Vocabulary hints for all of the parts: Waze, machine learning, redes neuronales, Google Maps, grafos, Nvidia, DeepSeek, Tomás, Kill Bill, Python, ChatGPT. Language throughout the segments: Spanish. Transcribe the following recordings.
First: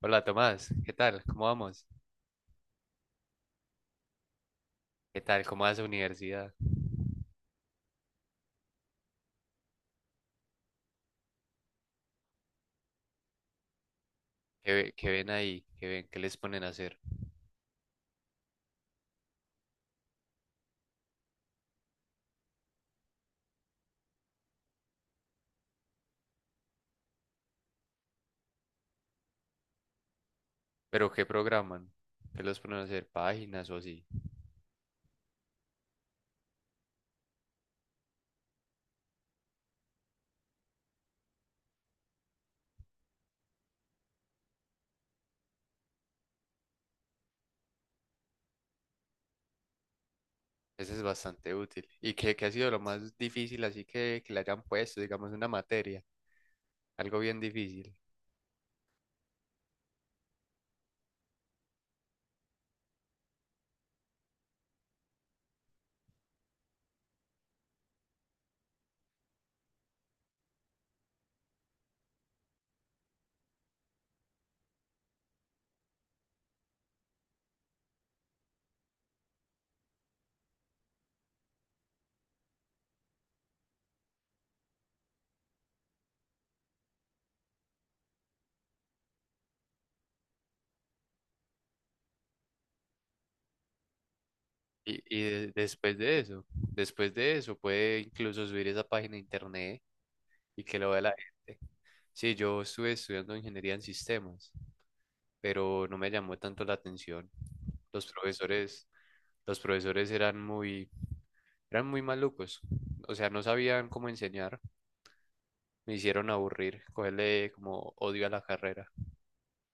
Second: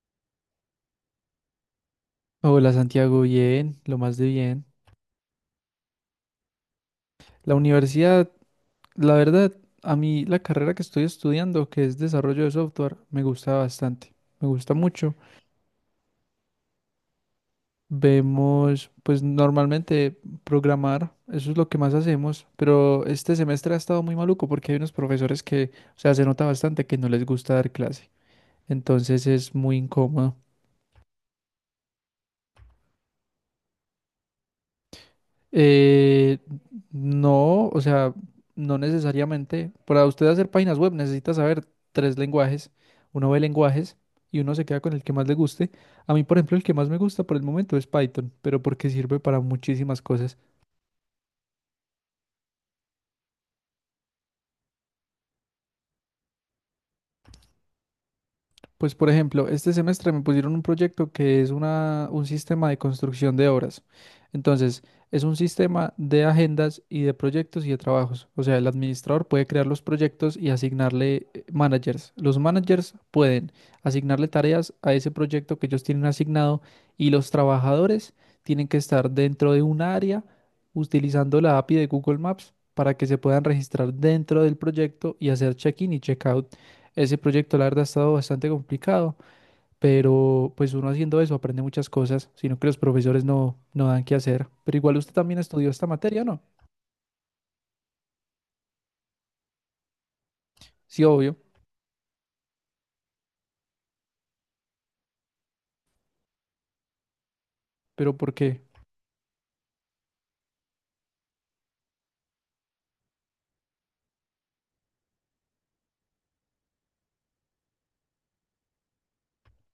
Hola Tomás, ¿qué tal? ¿Cómo vamos? Hola Santiago, bien, lo más de bien. ¿Qué tal? ¿Cómo va esa universidad? La universidad, la verdad, a mí la carrera que estoy estudiando, que es desarrollo de software, me gusta bastante, me ¿Qué, gusta qué mucho. ven ahí? ¿Qué ven? ¿Qué les ponen a hacer? Vemos, pues normalmente programar, eso es lo que más hacemos, pero este semestre ha estado muy maluco porque hay unos profesores que, o sea, se nota bastante que no les gusta dar clase, entonces es muy incómodo. ¿Pero qué programan? ¿Qué los ponen a hacer? ¿Páginas o así? Eh, no, o sea, no necesariamente. Para usted hacer páginas web necesita saber tres lenguajes. Uno ve lenguajes y uno se queda con el que más le guste. A mí, por ejemplo, el que más me gusta por el momento es Python, pero porque sirve para muchísimas cosas. Eso es bastante útil. ¿Y qué ha sido lo más difícil así que le hayan puesto, digamos, una materia? Algo bien difícil. Pues por ejemplo, este semestre me pusieron un proyecto que es un sistema de construcción de obras. Entonces, es un sistema de agendas y de proyectos y de trabajos. O sea, el administrador puede crear los proyectos y asignarle managers. Los managers pueden asignarle tareas a ese proyecto que ellos tienen asignado y los trabajadores tienen que estar dentro de un área utilizando la API de Google Maps para que se puedan registrar dentro del proyecto y hacer check-in y check-out. Ese proyecto, la verdad, ha estado bastante complicado, pero pues uno haciendo eso aprende muchas cosas, sino que los profesores no, no dan qué hacer. Pero igual usted también estudió esta Después de materia, ¿no? eso, puede incluso subir esa página a internet y que lo vea Sí, la obvio, gente. Sí, yo estuve estudiando ingeniería en sistemas, pero no me llamó tanto la atención. Los pero ¿por qué? profesores... Los profesores eran muy malucos, o sea, no sabían cómo enseñar, me hicieron aburrir, cogerle como odio a la carrera.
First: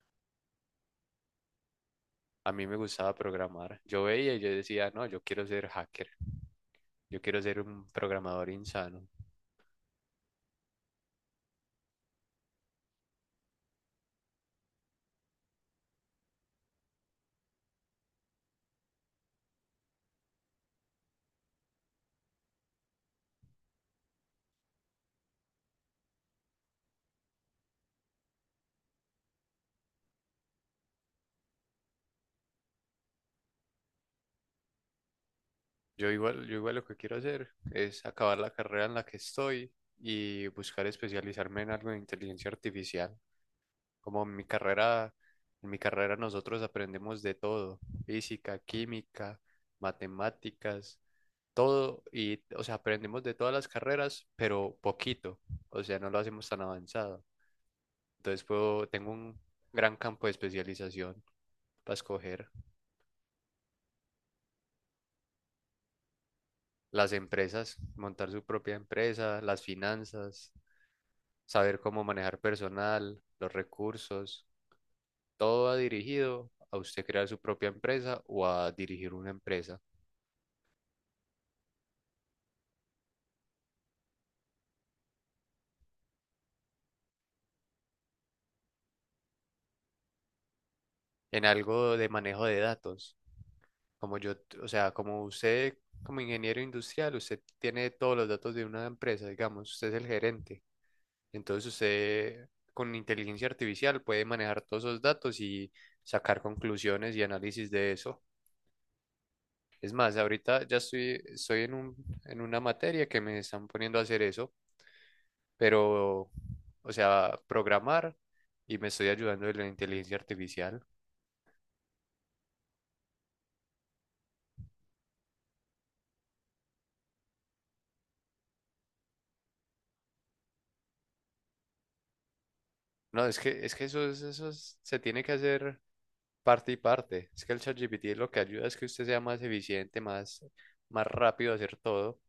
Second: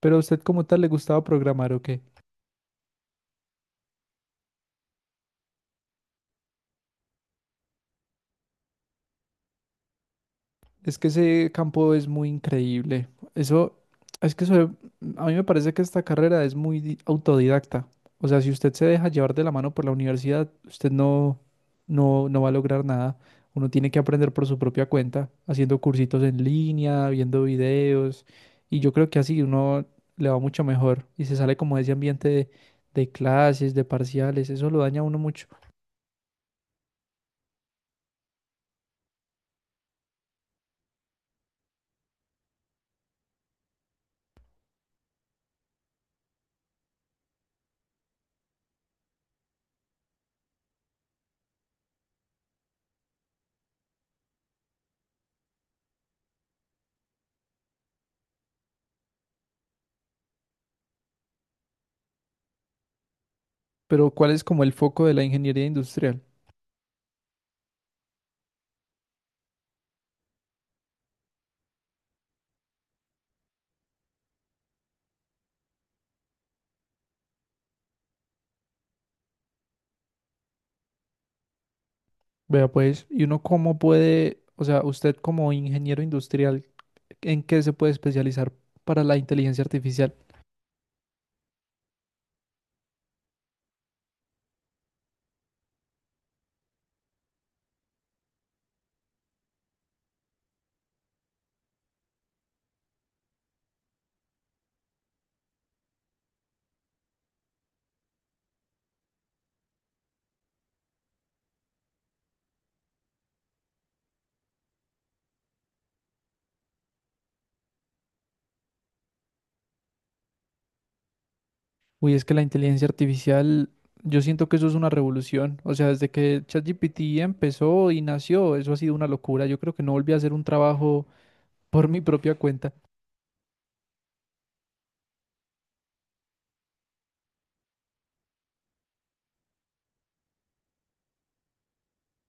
¿Pero a usted como tal le gustaba programar o qué? A mí me gustaba programar. Yo veía y yo decía, no, yo quiero ser hacker, yo quiero ser un programador insano. Es que ese campo es muy increíble. Eso, es que eso, a mí me parece que esta carrera es muy autodidacta. O sea, si usted se deja llevar de la mano por la universidad, usted no, no va a lograr nada. Uno tiene que aprender por su propia cuenta, haciendo cursitos en línea, viendo videos. Y yo creo que así uno le va mucho mejor y se sale como de ese ambiente de clases, de parciales. Eso lo daña a uno mucho. Yo igual lo que quiero hacer es acabar la carrera en la que estoy y buscar especializarme en algo de inteligencia artificial. Como en mi carrera nosotros aprendemos de todo, física, química, matemáticas, todo y, o sea, aprendemos de todas las carreras, pero poquito, o sea, no lo hacemos tan avanzado. Entonces tengo un gran campo de especialización para escoger Pero ¿cuál es como el foco de la ingeniería industrial? las empresas, montar su propia empresa, las finanzas, saber cómo manejar personal, los recursos, todo va dirigido a usted crear su propia empresa o a dirigir una empresa Vea pues, ¿y uno cómo puede, o sea, usted como ingeniero industrial, ¿en qué se puede especializar para la inteligencia artificial? en algo de manejo de datos. Como yo, t- o sea, como usted, como ingeniero industrial, usted tiene todos los datos de una empresa, digamos, usted es el gerente. Entonces usted con inteligencia artificial puede manejar todos esos datos y sacar conclusiones y análisis de eso. Es más, estoy en en una materia que me están poniendo a hacer eso, pero, o sea, programar y me estoy ayudando de la inteligencia artificial. Uy, es que la inteligencia artificial, yo siento que eso es una revolución. O sea, desde que ChatGPT empezó y nació, eso ha sido una locura. Yo creo que no volví a hacer un trabajo por mi propia cuenta. No, es que eso es se tiene que hacer parte y parte. Es que el ChatGPT lo que ayuda es que usted sea más eficiente, más rápido a hacer todo.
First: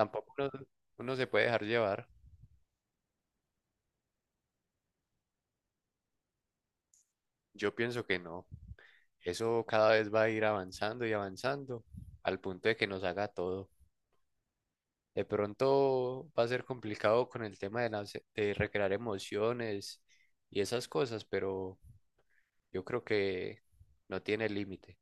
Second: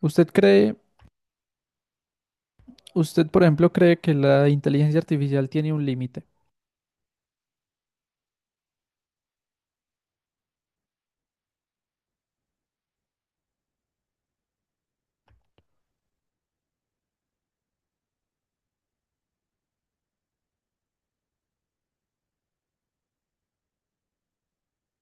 ¿Usted uno, cree, uno se puede dejar llevar. usted por ejemplo cree que la inteligencia artificial tiene un límite? Yo pienso que no. Eso cada vez va a ir avanzando y avanzando al punto de que nos haga todo. De pronto va a ser complicado con el tema de recrear emociones y esas cosas, pero yo creo que no tiene límite.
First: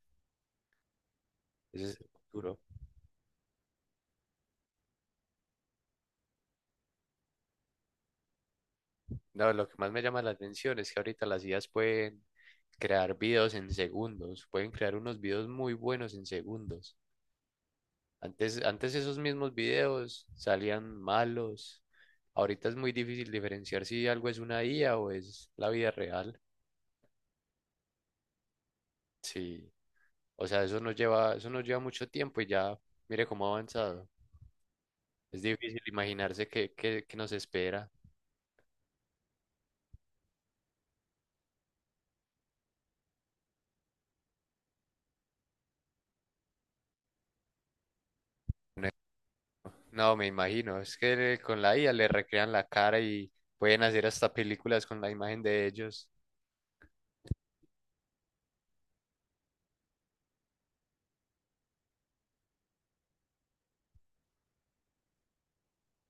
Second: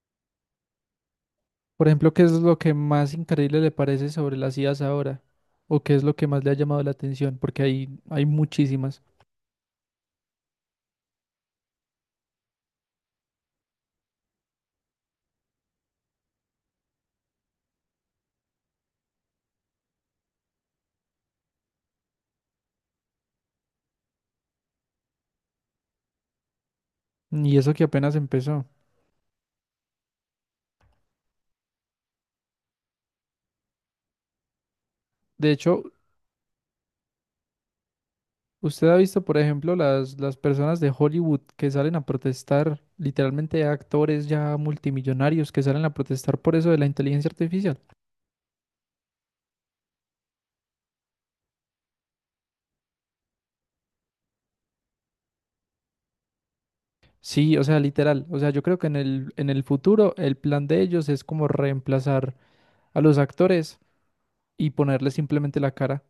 Ese Por es el ejemplo, ¿qué es futuro. lo que más increíble le parece sobre las IAs ahora? ¿O qué es lo que más le ha llamado la atención? Porque hay muchísimas. No, lo que más me llama la atención es que ahorita las IAs pueden crear videos en segundos, pueden crear unos videos muy buenos en segundos. Antes esos mismos videos salían malos. Ahorita es muy difícil diferenciar si algo es una IA o es la vida real. Y eso que apenas empezó. Sí, o sea, eso nos lleva mucho tiempo y ya, mire cómo ha avanzado. Es De difícil hecho, imaginarse qué nos espera. usted ha visto, por ejemplo, las personas de Hollywood que salen a protestar, literalmente actores ya multimillonarios que salen a protestar por eso de la inteligencia artificial. No, me imagino. Es que con la IA le recrean la cara y pueden hacer hasta películas con la imagen de ellos. Sí, o sea, literal. O sea, yo creo que en el futuro el plan de ellos es como reemplazar a los actores y ponerles simplemente la cara.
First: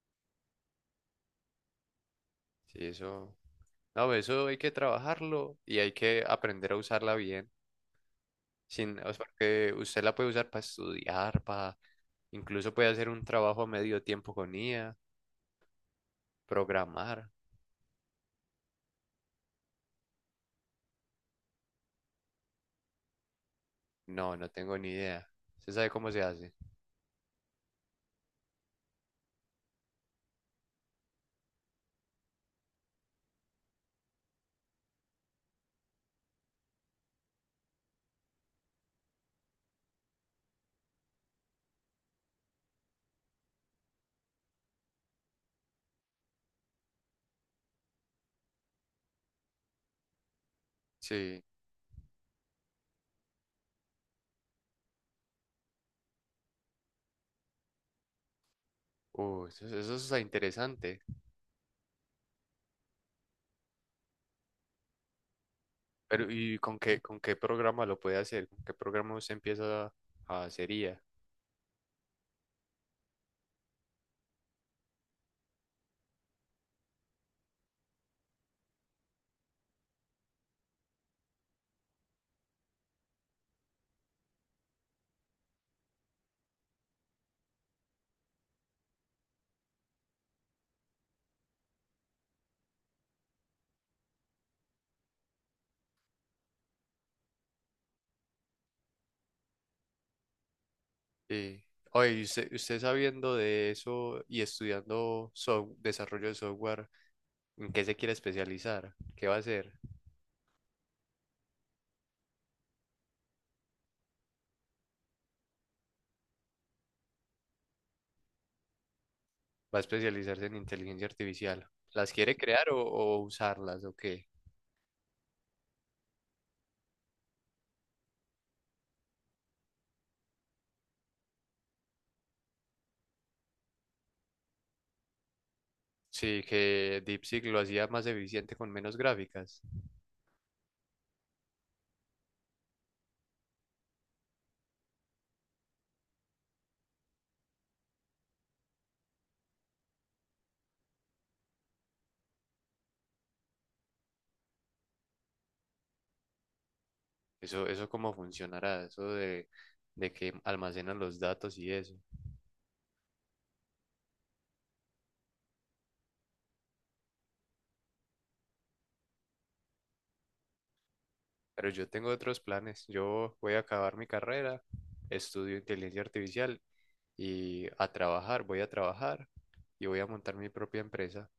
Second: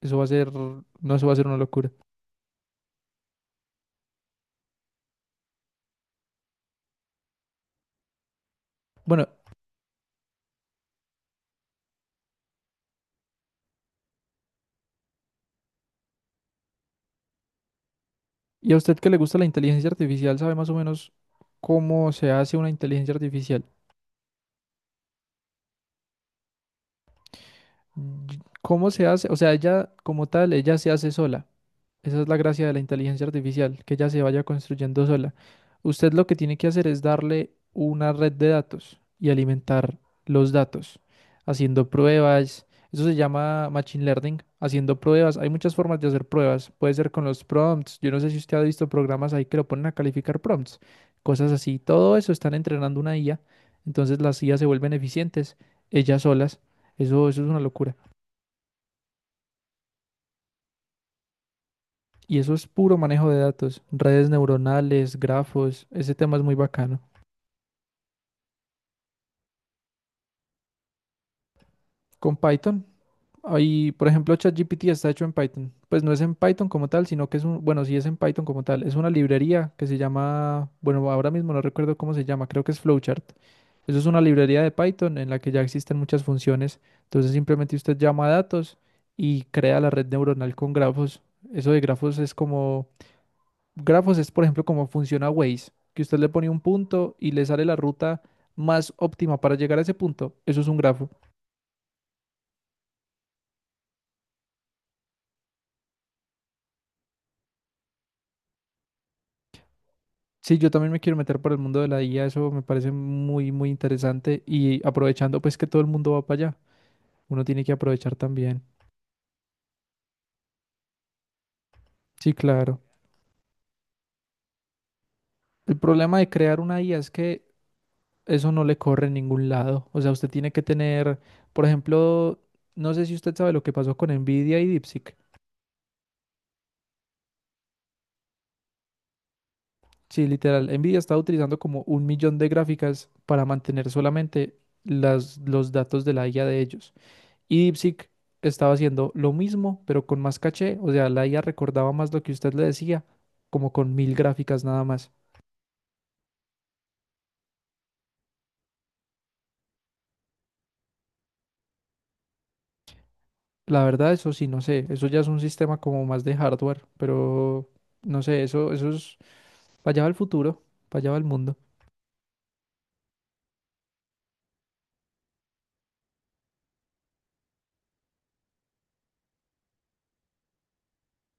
Eso va a ser, no, eso va a ser una locura. Sí, eso. No, eso hay que trabajarlo y hay que aprender a usarla bien. Sin, o sea, Bueno, porque usted la puede usar para estudiar, para incluso puede hacer un trabajo a medio tiempo con IA, programar. ¿y a usted que le gusta la inteligencia artificial, sabe más o menos cómo se hace una inteligencia artificial? No, no tengo ni idea. ¿Usted sabe cómo se hace? ¿Cómo se hace? O sea, ella como tal, ella se hace sola. Esa es la gracia de la inteligencia artificial, que ella se vaya construyendo sola. Usted lo que tiene que hacer es darle una red de datos y alimentar los datos, haciendo pruebas. Eso se llama machine learning, haciendo pruebas. Hay muchas formas de hacer pruebas. Puede ser con los prompts. Yo no sé si usted ha visto programas ahí que lo ponen a calificar prompts, Sí. cosas así. Todo eso están entrenando una IA. Entonces las IA se vuelven eficientes, ellas solas. Eso es una locura. Eso está interesante. Y eso es puro manejo de datos, redes neuronales, grafos, ese Pero, tema es muy ¿y con bacano. con qué programa lo puede hacer? ¿Con qué programa usted empieza a hacer IA? Con Python, ahí, por ejemplo, ChatGPT está hecho en Python. Pues no es en Python como tal, sino que es un, bueno, sí es en Python como tal, es una librería que se llama, bueno, ahora mismo no recuerdo cómo se llama, creo que es Flowchart. Eso es una librería de Python en la que ya existen muchas funciones. Entonces simplemente usted llama a datos y crea la red neuronal con grafos. Eso de grafos es como Grafos es, por ejemplo, como funciona Waze, que usted le pone un punto y le sale la ruta más óptima para llegar a ese punto. Eso es un grafo. Sí. Oye, y usted sabiendo de eso y estudiando desarrollo de software, ¿en qué se quiere especializar? ¿Qué va a hacer? Sí, yo también me quiero meter por el mundo de la IA, eso me parece muy, muy interesante y aprovechando pues que todo el mundo va para allá, uno tiene que aprovechar también. ¿Va a especializarse en inteligencia artificial? ¿Las Sí, quiere crear claro. o usarlas o qué? El problema de crear una IA es que eso no le corre en ningún lado. O sea, usted tiene que tener, por ejemplo, no sé si usted sabe lo que pasó con Nvidia y DeepSeek. Sí, que DeepSeek lo hacía más eficiente con menos gráficas. Sí, literal. Nvidia está utilizando como un millón de gráficas para mantener solamente las, los datos de la IA de ellos. Y DeepSeek estaba haciendo lo mismo, pero con más caché. O sea, la IA recordaba más lo que usted le decía, como con mil gráficas nada más. Eso cómo funcionará, eso de que almacenan los datos y eso. La verdad, eso sí, no sé. Eso ya es un sistema como más de hardware, pero no sé, eso es para allá va el futuro, para allá va el mundo. Pero yo tengo otros planes. Yo voy a acabar mi carrera, estudio inteligencia artificial y a trabajar, voy a trabajar y voy a montar mi propia empresa.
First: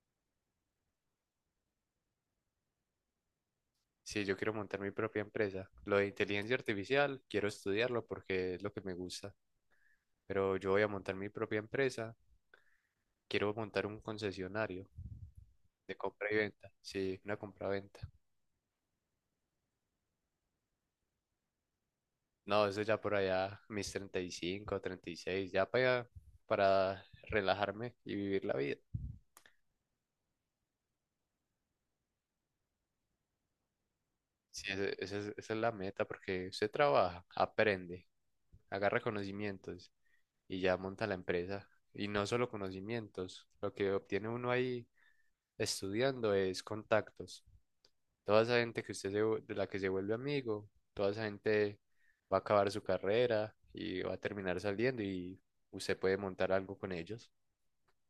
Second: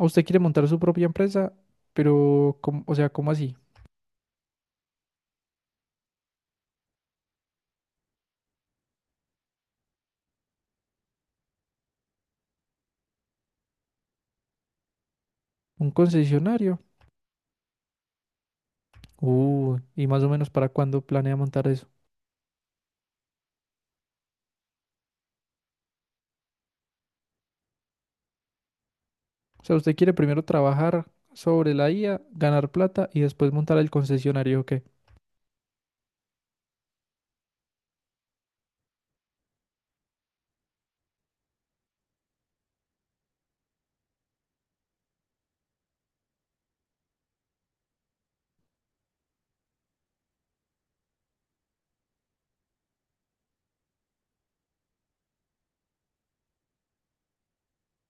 ¿O usted quiere montar su propia empresa? Pero, ¿cómo- o sea, ¿cómo así? Sí, yo quiero montar mi propia empresa, lo de inteligencia artificial, quiero estudiarlo porque es lo que me gusta, pero yo voy a montar mi propia empresa, quiero montar un concesionario ¿Un de compra y venta, concesionario? sí, una compra-venta. Y más o menos para cuándo planea montar eso. No, eso ya por allá, mis 30, 35, 36 ya para relajarme y vivir la vida. O sea, usted quiere primero trabajar sobre la IA, ganar plata y después montar el concesionario, ¿o Sí, qué? Esa es la meta, porque usted trabaja, aprende, agarra conocimientos y ya monta la empresa. Y no solo conocimientos, lo que obtiene uno ahí estudiando es contactos. Toda esa gente que usted de la que se vuelve amigo, toda esa gente va a acabar su carrera y va a terminar saliendo y usted puede montar algo con ellos.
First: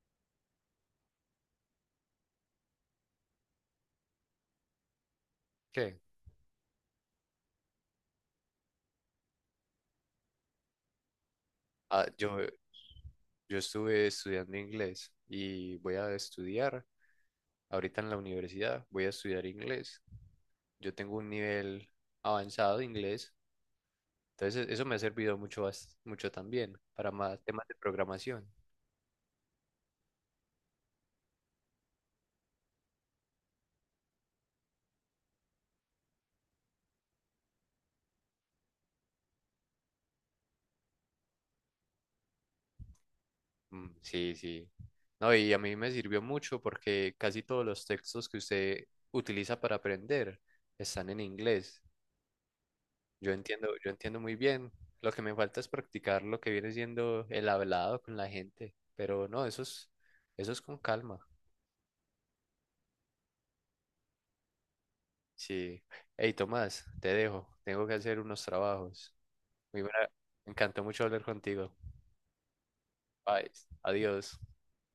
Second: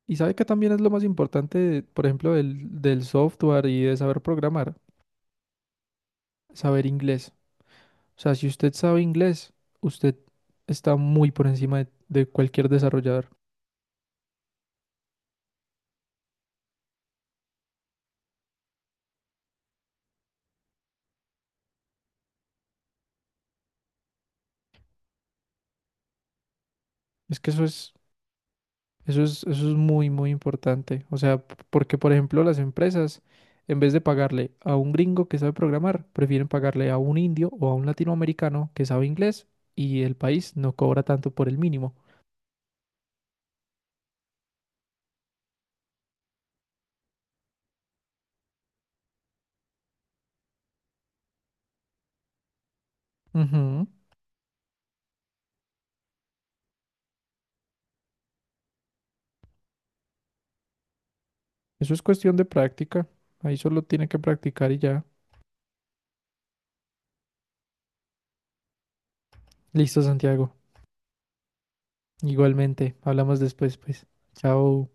Y sabe que también es lo más importante, por ejemplo, del software y de saber programar, ¿Qué? saber inglés. O sea, si usted sabe inglés, usted está muy por encima Ah, de cualquier desarrollador. yo estuve estudiando inglés y voy a estudiar ahorita en la universidad, voy a estudiar inglés. Yo tengo un nivel avanzado de inglés. Entonces, eso me ha servido mucho, mucho también para Es más que eso temas de es programación. Eso es, eso es muy, muy importante. O sea, porque por ejemplo las empresas, en vez de pagarle a un gringo que sabe programar, prefieren pagarle a un indio o a un latinoamericano que sabe inglés y el país no cobra tanto por el mínimo. Mm, sí, sí. No, y a mí me sirvió mucho porque casi todos los textos que usted utiliza para aprender están en inglés. Ujú. Yo entiendo muy bien. Lo que me falta es practicar lo que viene siendo el hablado con la gente. Pero no, eso es con calma. Eso es cuestión de práctica. Ahí solo tiene que practicar y ya. Sí. Hey, Tomás, te dejo. Tengo que hacer unos trabajos. Muy buena- Listo, Me Santiago. encantó mucho hablar contigo. Igualmente, hablamos Bye. después, pues. Adiós. Chao.